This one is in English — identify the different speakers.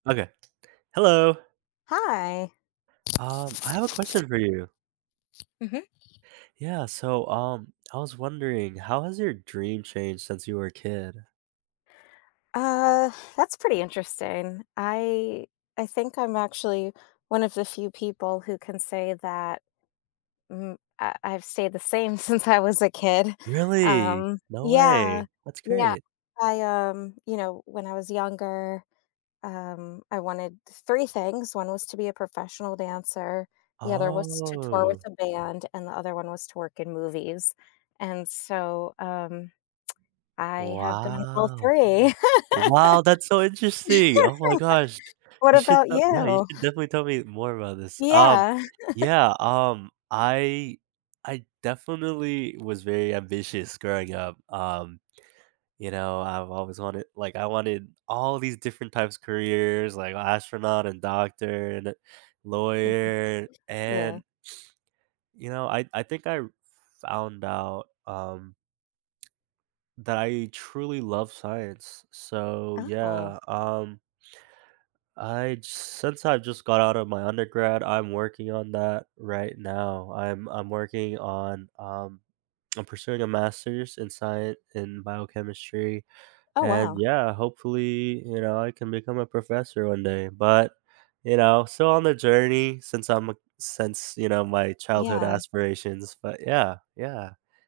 Speaker 1: Okay. Hello.
Speaker 2: Hi.
Speaker 1: Um, I have a question for you.
Speaker 2: Mhm.
Speaker 1: Yeah, so, um, I was wondering, how has your dream changed since you were a kid?
Speaker 2: Uh, that's pretty interesting. I I think I'm actually 1 of the few people who can say that mhm, I I've stayed the same since I was a kid,
Speaker 1: Really?
Speaker 2: um
Speaker 1: No
Speaker 2: Yeah.
Speaker 1: way. That's
Speaker 2: Yeah.
Speaker 1: great.
Speaker 2: I, um you know, when I was younger, um, I wanted 3 things, 1 was to be a professional dancer, the other was to tour with
Speaker 1: Oh.
Speaker 2: a band, and the other 1 was to work in movies. And so, um, I have done all
Speaker 1: Wow.
Speaker 2: 3.
Speaker 1: Wow, that's so interesting. Oh my gosh,
Speaker 2: What
Speaker 1: you should,
Speaker 2: about
Speaker 1: uh Yeah, you
Speaker 2: you?
Speaker 1: should definitely tell me more about this. Um,
Speaker 2: Yeah.
Speaker 1: yeah, um, I I definitely was very ambitious growing up, um, you know, I've always wanted like, I wanted all these different types of careers, like astronaut and doctor and a
Speaker 2: Mhm.
Speaker 1: lawyer,
Speaker 2: Yeah.
Speaker 1: and you know, I I think I r found out, um, that I truly love science, so,
Speaker 2: Oh.
Speaker 1: yeah, um I'd since I've just got out of my undergrad, I'm working on that right now. I'm I'm working on, um I'm pursuing a master's in scien in biochemistry,
Speaker 2: Oh,
Speaker 1: and,
Speaker 2: wow.
Speaker 1: yeah, hopefully, you know, I can become a professor one day, but, you know, still on the journey since I'm a since, you know, my childhood
Speaker 2: Yeah.
Speaker 1: aspirations, but, yeah, yeah.